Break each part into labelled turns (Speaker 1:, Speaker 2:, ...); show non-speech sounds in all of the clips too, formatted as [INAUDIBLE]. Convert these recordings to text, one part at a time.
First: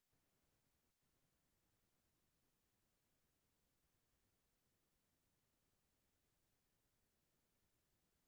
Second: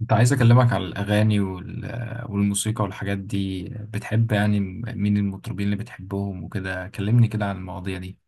Speaker 1: كنت عايز أكلمك على الأغاني والموسيقى والحاجات دي، بتحب يعني مين المطربين اللي بتحبهم وكده؟ كلمني كده عن المواضيع دي.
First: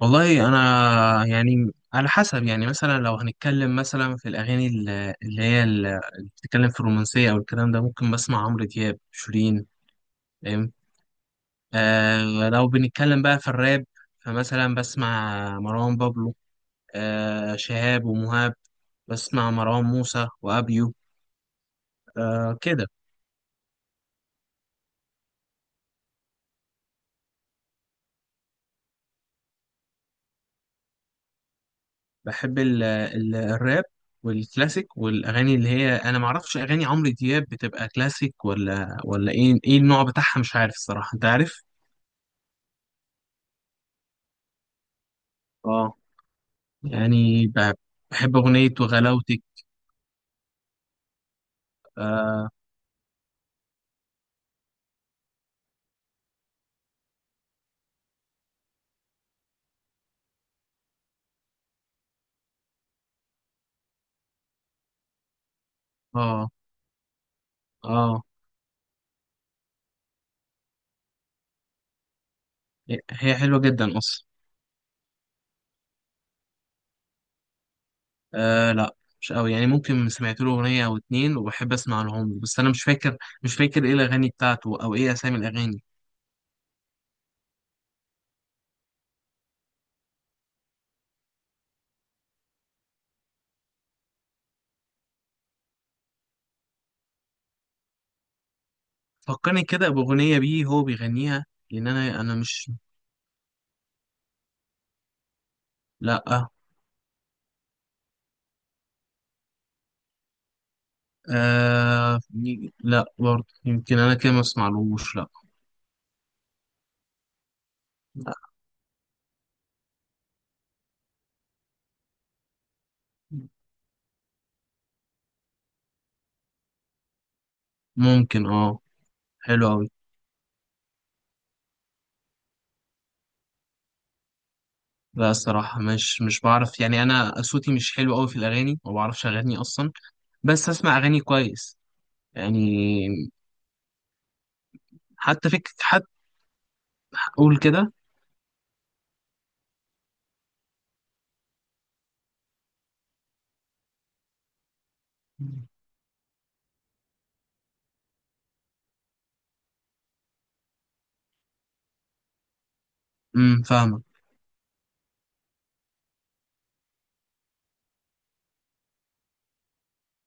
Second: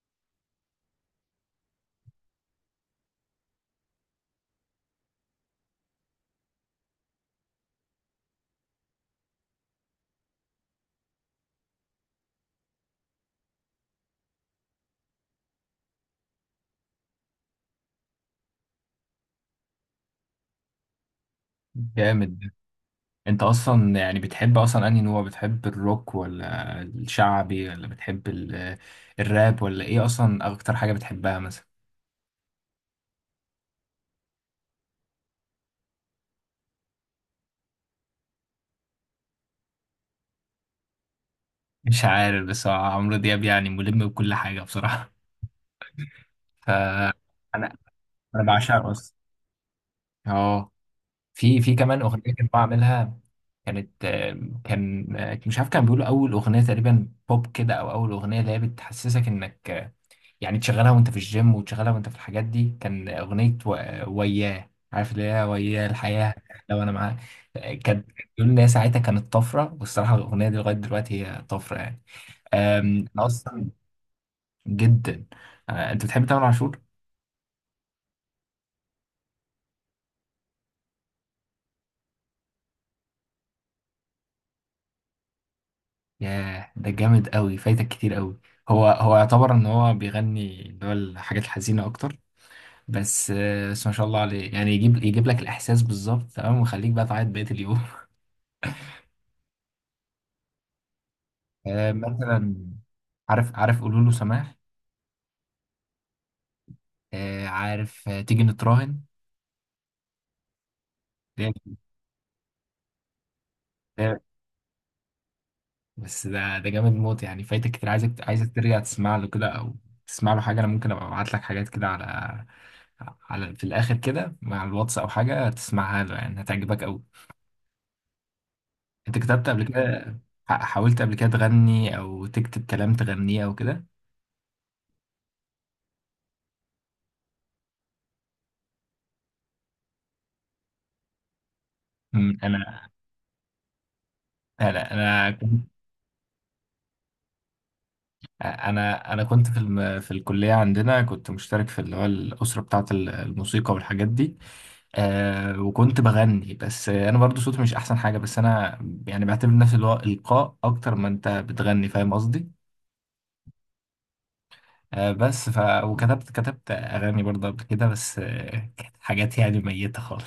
Speaker 2: والله انا يعني على حسب. يعني مثلا لو هنتكلم مثلا في الاغاني اللي بتتكلم في الرومانسيه او الكلام ده، ممكن بسمع عمرو دياب، شيرين. فاهم؟ آه لو بنتكلم بقى في الراب، فمثلا بسمع مروان بابلو، آه شهاب ومهاب، بسمع مروان موسى وابيو.
Speaker 1: جامد.
Speaker 2: آه كده.
Speaker 1: أنت أصلا يعني بتحب أصلا أنهي نوع؟ بتحب الروك ولا الشعبي ولا بتحب الراب ولا إيه؟ أصلا أكتر حاجة بتحبها مثلا؟
Speaker 2: بحب ال ال الراب والكلاسيك والاغاني اللي هي، انا ما اعرفش اغاني عمرو دياب بتبقى كلاسيك ولا ايه النوع بتاعها، مش عارف الصراحه، انت عارف.
Speaker 1: مش عارف، بس هو عمرو دياب يعني ملم بكل حاجة بصراحة.
Speaker 2: اه
Speaker 1: [LAUGHS] فأنا
Speaker 2: يعني بحب
Speaker 1: أنا
Speaker 2: أغنية
Speaker 1: بعشقه أصلا.
Speaker 2: وغلاوتك.
Speaker 1: أه. في كمان أغنية
Speaker 2: اه.
Speaker 1: كنت بعملها. كانت آه، كان آه، مش عارف، كان بيقولوا اول اغنيه تقريبا بوب كده، او اول اغنيه اللي هي بتحسسك انك يعني تشغلها وانت في الجيم، وتشغلها وانت في الحاجات دي. كان اغنيه وياه، عارف اللي هي وياه الحياه،
Speaker 2: اه.
Speaker 1: لو انا معاك. كانت،
Speaker 2: آه.
Speaker 1: بيقول ان هي ساعتها كانت طفره، والصراحه الاغنيه دي لغايه دلوقتي هي طفره يعني. انا
Speaker 2: هي حلوة
Speaker 1: اصلا.
Speaker 2: جدا أصلا.
Speaker 1: جدا. انت بتحب تامر عاشور؟
Speaker 2: آه لا مش قوي، يعني ممكن سمعت له أغنية أو اتنين وبحب أسمع لهم، بس أنا مش فاكر. مش فاكر إيه الأغاني بتاعته أو إيه أسامي الأغاني.
Speaker 1: ياه ده جامد قوي، فايتك كتير قوي. هو يعتبر ان هو بيغني اللي هو الحاجات الحزينه اكتر، بس ما شاء الله عليه يعني، يجيب لك الاحساس بالظبط تمام، ويخليك بقى تعيط بقيه اليوم. [LAUGHS]
Speaker 2: فكرني كده بأغنية بيه هو بيغنيها، لأن أنا
Speaker 1: مثلا.
Speaker 2: مش.
Speaker 1: عارف قولوا له سماح.
Speaker 2: لا.
Speaker 1: عارف، تيجي نتراهن. ده-
Speaker 2: آه لا برضه، يمكن أنا
Speaker 1: ده-
Speaker 2: كده ما أسمعلوش، لا.
Speaker 1: بس ده جامد موت يعني، فايتك كتير، عايزك
Speaker 2: لا.
Speaker 1: عايزك ترجع تسمع له كده، او تسمع له حاجه. انا ممكن ابقى ابعت لك حاجات كده على في الاخر كده مع الواتس او حاجه، تسمعها له يعني هتعجبك قوي.
Speaker 2: ممكن اه.
Speaker 1: انت كتبت قبل
Speaker 2: حلو أوي.
Speaker 1: كده؟ حاولت قبل كده تغني او تكتب كلام تغنيه او كده؟
Speaker 2: لا الصراحة مش بعرف، يعني أنا صوتي مش حلو أوي في الأغاني، ما بعرفش أغني أصلا. بس أسمع أغاني كويس
Speaker 1: أمم،
Speaker 2: يعني.
Speaker 1: انا انا انا
Speaker 2: حتى فكرة، حتى أقول كده.
Speaker 1: انا انا كنت في الكليه عندنا، كنت مشترك في اللي هو الاسره بتاعه الموسيقى والحاجات دي. آه، وكنت بغني، بس انا برضو صوتي مش احسن حاجه، بس انا يعني بعتبر نفسي اللي هو القاء اكتر ما انت بتغني، فاهم قصدي؟
Speaker 2: فاهمة.
Speaker 1: بس وكتبت اغاني برضه قبل كده، بس كانت حاجات يعني ميته خالص.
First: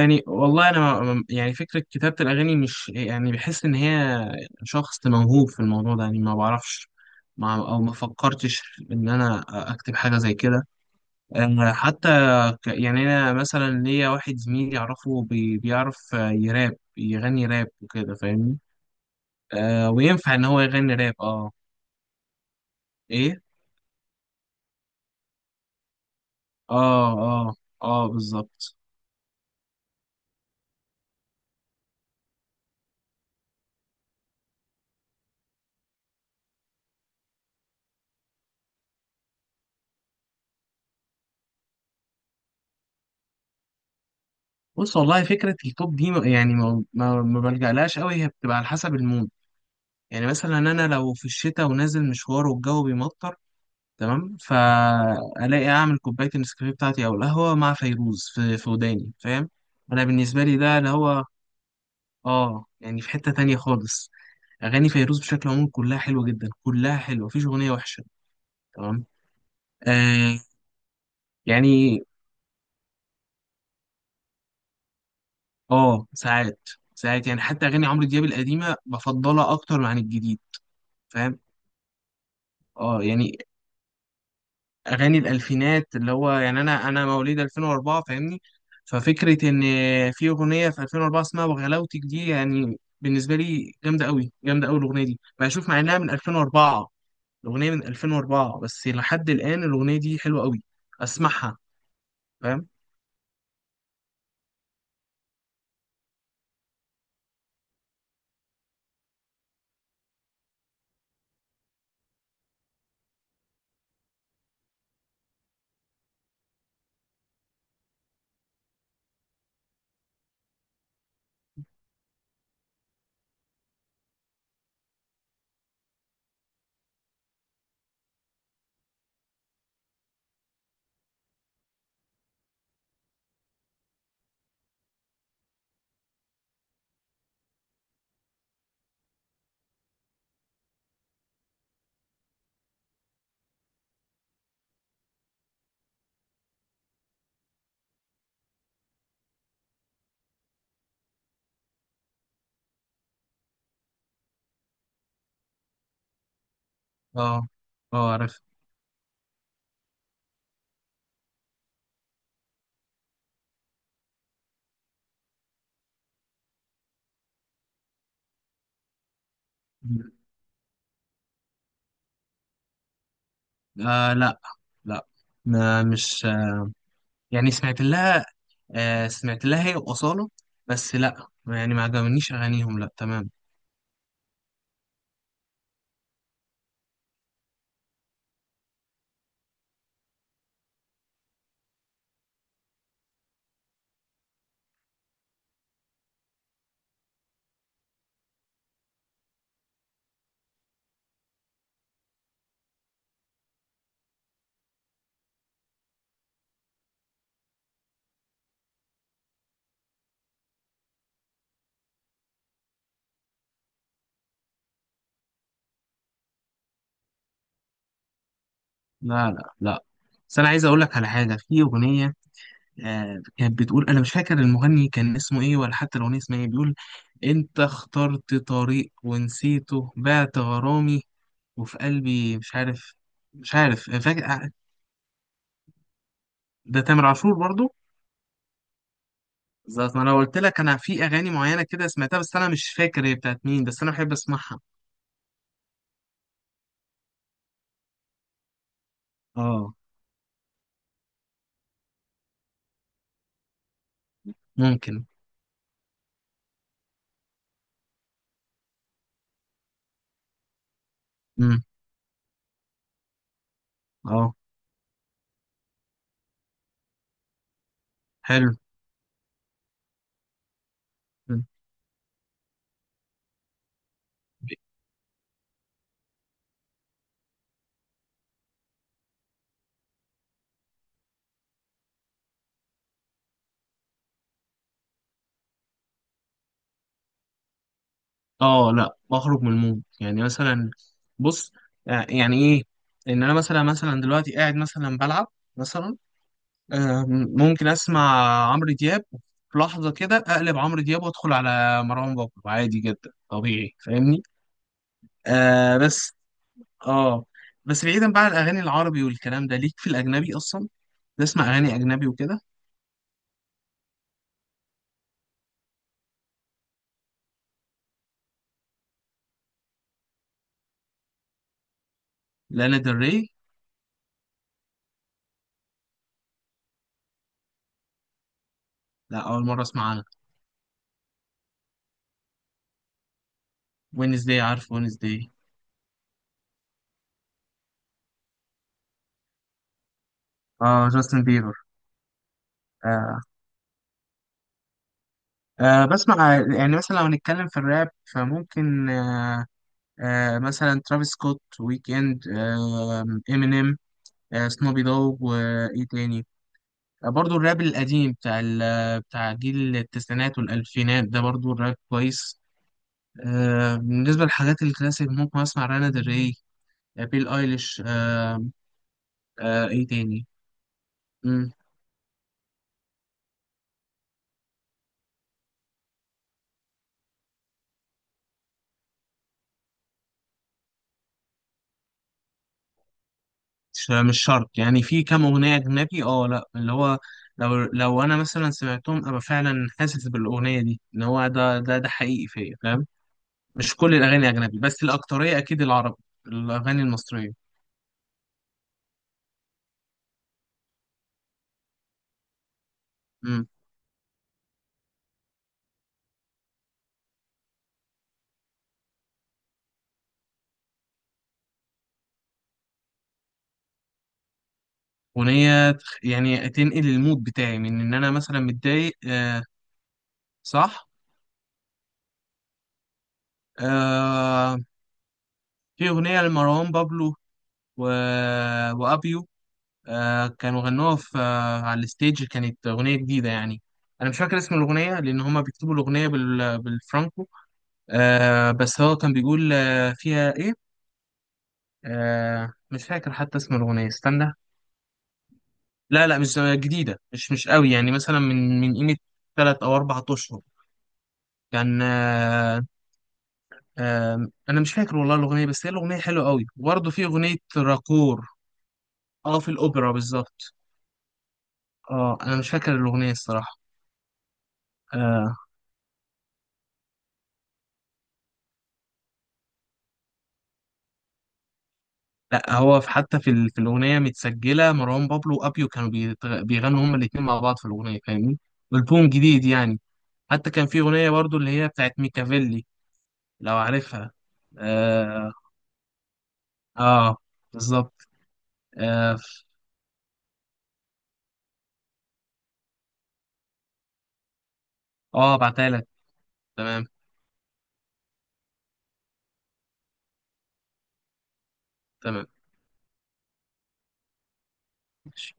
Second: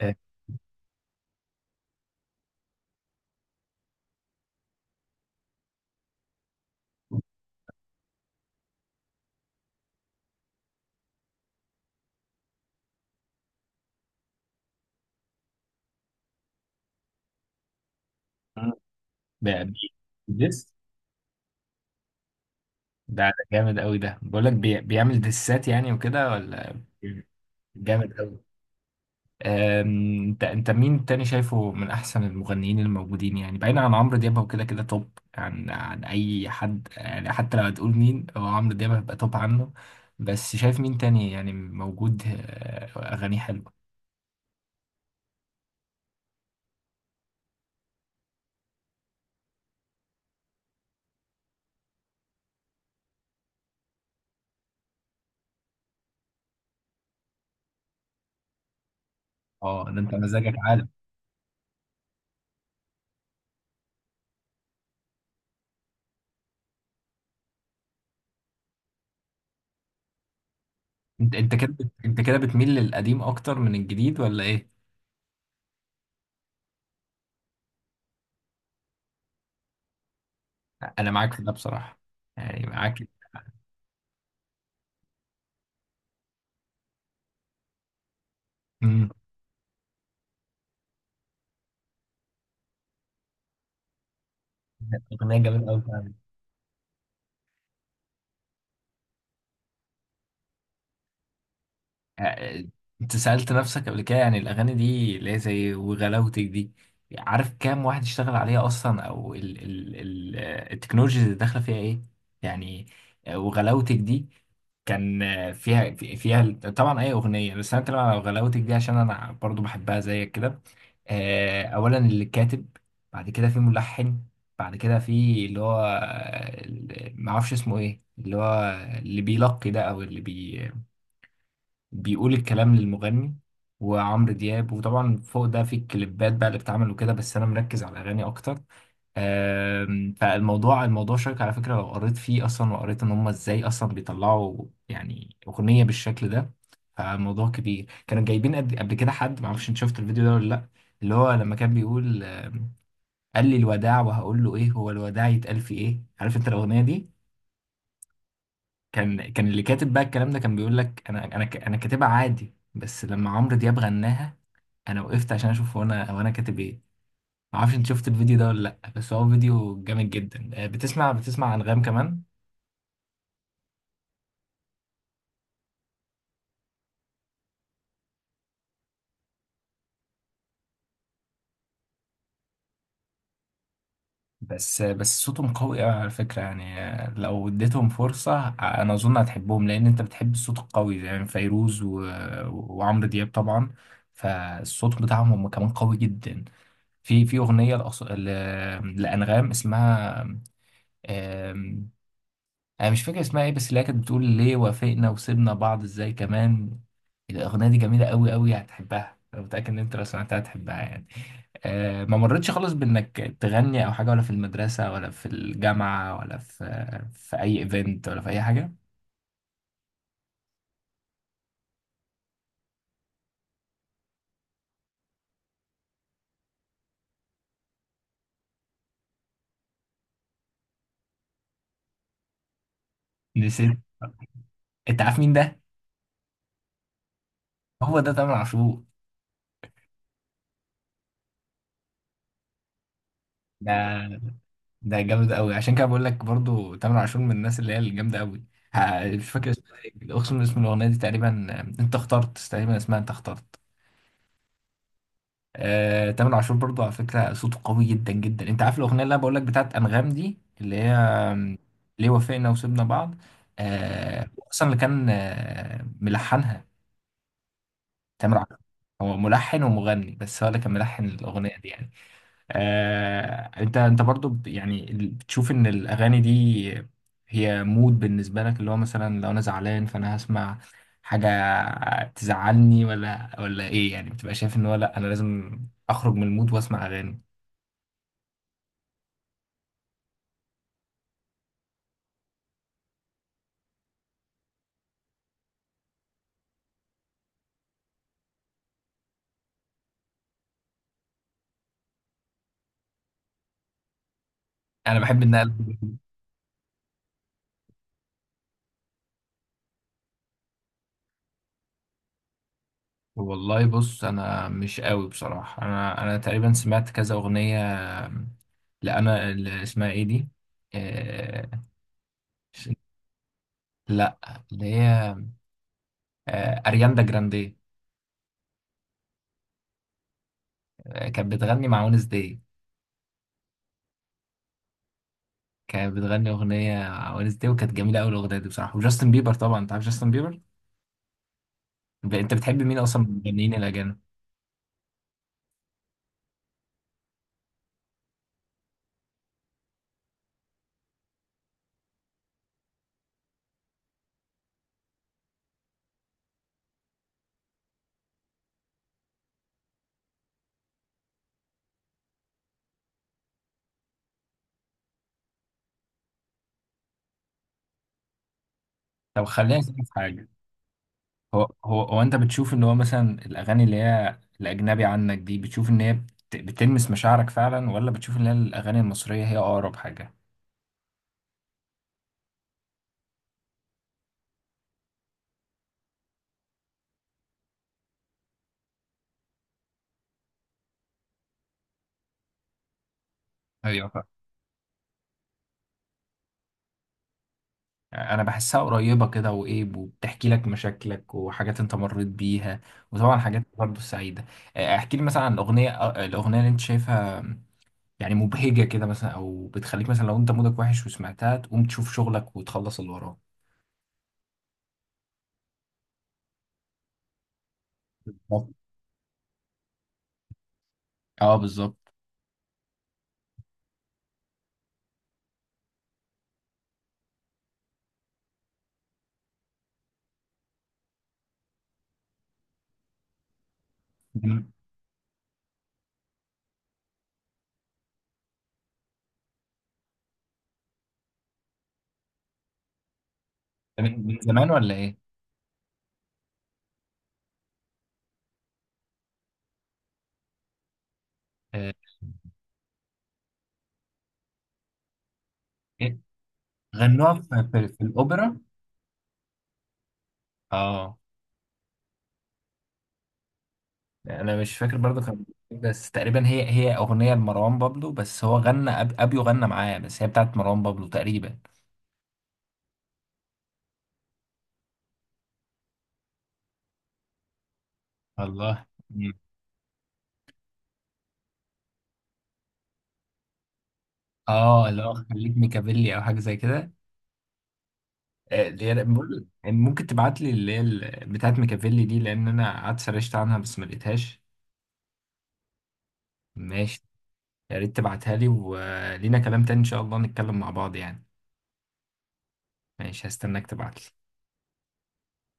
Speaker 1: آه،
Speaker 2: والله أنا يعني فكرة كتابة الأغاني، مش يعني بحس إن هي شخص موهوب في الموضوع ده، يعني ما بعرفش. ما أو ما فكرتش إن أنا أكتب حاجة زي كده. أنا حتى يعني أنا مثلا ليا واحد زميلي أعرفه بيعرف يراب، يغني راب وكده، فاهمني؟
Speaker 1: [LAUGHS] بقى
Speaker 2: آه وينفع ان هو
Speaker 1: ديس.
Speaker 2: يغني راب، اه.
Speaker 1: ده
Speaker 2: ايه.
Speaker 1: ده جامد قوي، ده بقول لك بيعمل ديسات يعني وكده ولا؟
Speaker 2: اه اه. اه
Speaker 1: جامد قوي.
Speaker 2: بالظبط.
Speaker 1: آم، انت انت مين تاني شايفه من احسن المغنيين الموجودين، يعني بعيدا عن عمرو دياب هو كده كده توب عن اي حد يعني، حتى لو هتقول مين؟ هو عمرو دياب هيبقى توب عنه، بس شايف مين تاني يعني موجود اغانيه حلوه؟
Speaker 2: بص، والله فكرة التوب دي يعني ما بلجألهاش قوي، هي بتبقى على حسب المود. يعني مثلا انا لو في الشتاء ونازل مشوار والجو بيمطر، تمام، فالاقي اعمل كوباية النسكافيه بتاعتي او القهوة، مع فيروز في في وداني، فاهم؟
Speaker 1: اه، ده
Speaker 2: انا
Speaker 1: انت
Speaker 2: بالنسبة
Speaker 1: مزاجك
Speaker 2: لي ده
Speaker 1: عالي.
Speaker 2: اللي هو، اه يعني في حتة تانية خالص. اغاني فيروز بشكل عام كلها حلوة جدا، كلها حلوة، مفيش اغنية وحشة. تمام. آه. يعني
Speaker 1: انت كده بتميل للقديم اكتر من الجديد ولا ايه؟
Speaker 2: اه ساعات، ساعات يعني حتى اغاني عمرو دياب القديمه بفضلها اكتر عن الجديد،
Speaker 1: انا معاك
Speaker 2: فاهم؟
Speaker 1: في ده بصراحه، يعني معاك.
Speaker 2: اه يعني اغاني الالفينات، اللي هو يعني انا مواليد 2004، فاهمني؟
Speaker 1: امم.
Speaker 2: ففكره ان في اغنيه في 2004 اسمها وغلاوتك دي، يعني بالنسبه لي جامده قوي، جامده قوي الاغنيه دي
Speaker 1: اغنيه جميله
Speaker 2: بشوف، مع
Speaker 1: قوي.
Speaker 2: انها من 2004. الاغنيه من 2004، بس لحد الان الاغنيه دي حلوه قوي، اسمعها.
Speaker 1: آه،
Speaker 2: فاهم؟
Speaker 1: انت سألت نفسك قبل كده يعني الأغاني دي اللي هي زي وغلاوتك دي، عارف كام واحد اشتغل عليها أصلا؟ أو ال ال ال آه، التكنولوجيا اللي داخلة فيها إيه يعني؟ وغلاوتك دي كان فيها طبعا أي أغنية، بس أنا بتكلم على وغلاوتك دي عشان أنا برضو بحبها زيك كده. أولا اللي كاتب، بعد كده في ملحن، بعد كده في اللي هو، معرفش اسمه إيه اللي هو، اللي بيلقي ده، أو اللي بيقول الكلام للمغني، وعمرو دياب، وطبعا فوق ده في الكليبات بقى اللي بتتعمل وكده، بس انا مركز على الاغاني اكتر. فالموضوع شيق على فكره، لو قريت فيه اصلا، وقريت ان هم ازاي اصلا بيطلعوا يعني اغنيه بالشكل ده، فالموضوع كبير. كانوا جايبين قبل كده حد، معرفش انت شفت الفيديو ده ولا لا، اللي هو لما كان بيقول قال لي الوداع، وهقول له ايه؟ هو الوداع يتقال في ايه؟ عارف انت الاغنيه دي؟
Speaker 2: اه. اه عارف.
Speaker 1: كان اللي كاتب بقى الكلام ده كان بيقول لك انا انا كاتبها عادي، بس لما عمرو دياب غناها، انا وقفت عشان اشوف هو انا، هو انا كاتب ايه. ما اعرفش انت شفت الفيديو ده ولا لا، بس هو فيديو جامد جدا. بتسمع انغام كمان؟
Speaker 2: آه لا. لا. ما مش يعني سمعت لها. آه سمعت لها هي وأصالة، بس لا يعني ما عجبنيش أغانيهم، لا. تمام.
Speaker 1: بس صوتهم قوي قوي على فكره يعني، لو اديتهم فرصه، انا اظن هتحبهم، لان انت بتحب الصوت القوي زي يعني فيروز وعمرو دياب طبعا، فالصوت بتاعهم هم كمان قوي جدا. في اغنيه لانغام، اسمها، انا مش فاكر اسمها ايه، بس اللي هي كانت بتقول ليه وافقنا وسيبنا بعض ازاي كمان. الاغنيه دي جميله قوي قوي، هتحبها، انا متاكد ان انت لو سمعتها هتحبها يعني. أه، ما مرتش خالص بانك تغني او حاجه، ولا في المدرسه، ولا في الجامعه، ولا في اي ايفنت، ولا في اي حاجه؟
Speaker 2: لا لا لا، بس أنا عايز أقول لك على حاجة، في أغنية آه كانت بتقول، أنا مش فاكر المغني كان اسمه إيه ولا حتى الأغنية اسمها إيه، بيقول: أنت اخترت طريق ونسيته، بعت غرامي وفي قلبي، مش عارف، مش
Speaker 1: نسيت.
Speaker 2: عارف، أنا فاكر. آه،
Speaker 1: انت عارف مين ده؟
Speaker 2: ده تامر عاشور برضو.
Speaker 1: هو ده تامر عاشور.
Speaker 2: بالظبط، ما انا قلت لك انا في اغاني معينه كده سمعتها، بس انا مش فاكر هي بتاعت مين، بس انا بحب
Speaker 1: ده
Speaker 2: اسمعها.
Speaker 1: ده جامد قوي، عشان كده بقول لك برضو تامر عاشور من الناس اللي هي الجامده قوي. مش فاكر
Speaker 2: اه.
Speaker 1: اسمها ايه، اقسم، اسم الاغنيه دي تقريبا انت اخترت، تقريبا اسمها انت اخترت.
Speaker 2: ممكن.
Speaker 1: تامر عاشور برضو على فكرة صوته قوي جدا جدا. انت عارف الأغنية اللي انا بقول لك بتاعت أنغام دي اللي هي
Speaker 2: امم.
Speaker 1: ليه وافقنا وسيبنا بعض؟
Speaker 2: اه.
Speaker 1: هو اصلا اللي كان ملحنها تامر
Speaker 2: حلو.
Speaker 1: عاشور. هو ملحن ومغني، بس هو اللي كان ملحن الأغنية دي يعني. انت برضو بتشوف ان الاغاني دي هي مود بالنسبه لك، اللي هو مثلا لو انا زعلان، فانا هسمع حاجه تزعلني ولا ايه؟ يعني بتبقى شايف ان هو، لا، انا لازم اخرج من المود واسمع اغاني؟
Speaker 2: اه لا بخرج من المود. يعني مثلا بص، آه، يعني ايه ان انا مثلا، مثلا دلوقتي قاعد مثلا بلعب، مثلا آه، ممكن اسمع عمرو دياب، في لحظة كده اقلب عمرو دياب وادخل على مروان بابلو عادي جدا، طبيعي، فاهمني؟
Speaker 1: انا بحب ان
Speaker 2: آه.
Speaker 1: أقلب.
Speaker 2: بس اه. بس بعيدا بقى عن الاغاني العربي والكلام ده، ليك في الاجنبي اصلا؟ تسمع اغاني اجنبي وكده؟
Speaker 1: والله بص، انا مش قوي بصراحه، انا انا تقريبا سمعت كذا اغنيه، لا، انا اللي اسمها ايه دي، آه،
Speaker 2: لانا ديل ري.
Speaker 1: لا، اللي هي ارياندا جراندي.
Speaker 2: لا اول مرة اسمع عنها.
Speaker 1: كانت بتغني مع ونس داي.
Speaker 2: وينزداي؟ عارف وينزداي.
Speaker 1: كانت بتغني اغنيه مع ونس داي، وكانت جميله قوي الاغنيه دي بصراحه، وجاستن بيبر. طبعا انت عارف جاستن بيبر.
Speaker 2: اه جاستن بيبر.
Speaker 1: انت بتحب مين اصلا من المغنيين الاجانب؟
Speaker 2: أه بسمع يعني مثلا لو هنتكلم في الراب فممكن أه، أه مثلا ترافيس سكوت، ويك اند، أه امينيم، أه سنوبي دوغ، وايه تاني، أه برضو الراب القديم بتاع بتاع جيل التسعينات والالفينات ده، برضو الراب كويس. أه بالنسبة للحاجات الكلاسيك ممكن اسمع رانا دري، آه، بيل ايليش، أه.
Speaker 1: طب خلينا
Speaker 2: أه
Speaker 1: نسالك
Speaker 2: ايه
Speaker 1: في
Speaker 2: تاني.
Speaker 1: حاجه، هو هو هو انت بتشوف ان هو مثلا الاغاني اللي هي الاجنبي عنك دي، بتشوف ان هي بتلمس مشاعرك فعلا، ولا بتشوف ان هي الاغاني المصريه هي اقرب حاجه؟
Speaker 2: مش شرط، يعني في كام أغنية أجنبي اه، لأ اللي هو لو لو أنا مثلا سمعتهم، أبقى فعلا حاسس بالأغنية دي إن هو ده حقيقي فيا، فاهم؟ مش
Speaker 1: ايوه.
Speaker 2: كل الأغاني أجنبي، بس الأكترية أكيد العربي، الأغاني المصرية.
Speaker 1: انا بحسها قريبه كده، وايه، وبتحكي لك مشاكلك وحاجات انت مريت بيها، وطبعا حاجات
Speaker 2: امم.
Speaker 1: برضه سعيده. احكي لي مثلا عن الاغنيه، الاغنيه اللي انت شايفها يعني مبهجه كده مثلا، او بتخليك مثلا لو انت مودك وحش وسمعتها تقوم تشوف شغلك وتخلص اللي وراك.
Speaker 2: أغنية يعني تنقل المود بتاعي من إن أنا مثلا
Speaker 1: بالظبط.
Speaker 2: متضايق، آه صح.
Speaker 1: اه بالظبط.
Speaker 2: آه في أغنية لمروان بابلو و... وأبيو، آه كانوا غنوها في آه على الستيج، كانت أغنية جديدة يعني. أنا مش فاكر
Speaker 1: من
Speaker 2: اسم الأغنية لأن هما بيكتبوا الأغنية بالفرانكو. آه بس هو كان بيقول آه فيها إيه، آه مش فاكر حتى اسم الأغنية،
Speaker 1: من
Speaker 2: استنى.
Speaker 1: زمان ولا ايه؟
Speaker 2: لا لا مش جديدة، مش مش قوي يعني، مثلا من من قيمة تلات أو أربع أشهر
Speaker 1: آه،
Speaker 2: كان آه. آه أنا مش فاكر والله الأغنية، بس هي الأغنية
Speaker 1: إيه؟
Speaker 2: حلوة قوي. وبرضه في
Speaker 1: غنوها
Speaker 2: أغنية
Speaker 1: في
Speaker 2: راكور،
Speaker 1: الاوبرا؟
Speaker 2: أه في الأوبرا بالظبط.
Speaker 1: اه،
Speaker 2: أه أنا مش فاكر الأغنية الصراحة.
Speaker 1: انا مش فاكر برضه كان،
Speaker 2: آه،
Speaker 1: بس تقريبا هي هي اغنيه لمروان بابلو، بس هو غنى، ابيو غنى معاه، بس هي بتاعت مروان بابلو تقريبا.
Speaker 2: لا هو في، حتى في الاغنيه متسجله مروان بابلو وابيو، كانوا بيغنوا هما الاثنين مع بعض في الاغنيه، فاهمني؟
Speaker 1: الله.
Speaker 2: البوم
Speaker 1: مم.
Speaker 2: جديد يعني. حتى كان في اغنيه برضو اللي هي بتاعت ميكافيلي، لو عارفها.
Speaker 1: اه، اللي هو
Speaker 2: اه،
Speaker 1: خليك ميكافيلي او حاجه زي كده؟
Speaker 2: آه بالظبط.
Speaker 1: اللي هي
Speaker 2: اه،
Speaker 1: بقول ممكن تبعت لي اللي هي بتاعت ميكافيلي دي، لان انا قعدت سرشت عنها بس ما لقيتهاش.
Speaker 2: آه بعتها لك.
Speaker 1: ماشي.
Speaker 2: تمام.
Speaker 1: يا ريت تبعتها لي، ولينا كلام تاني ان شاء الله نتكلم مع بعض يعني.
Speaker 2: تمام.
Speaker 1: ماشي، هستناك تبعت لي.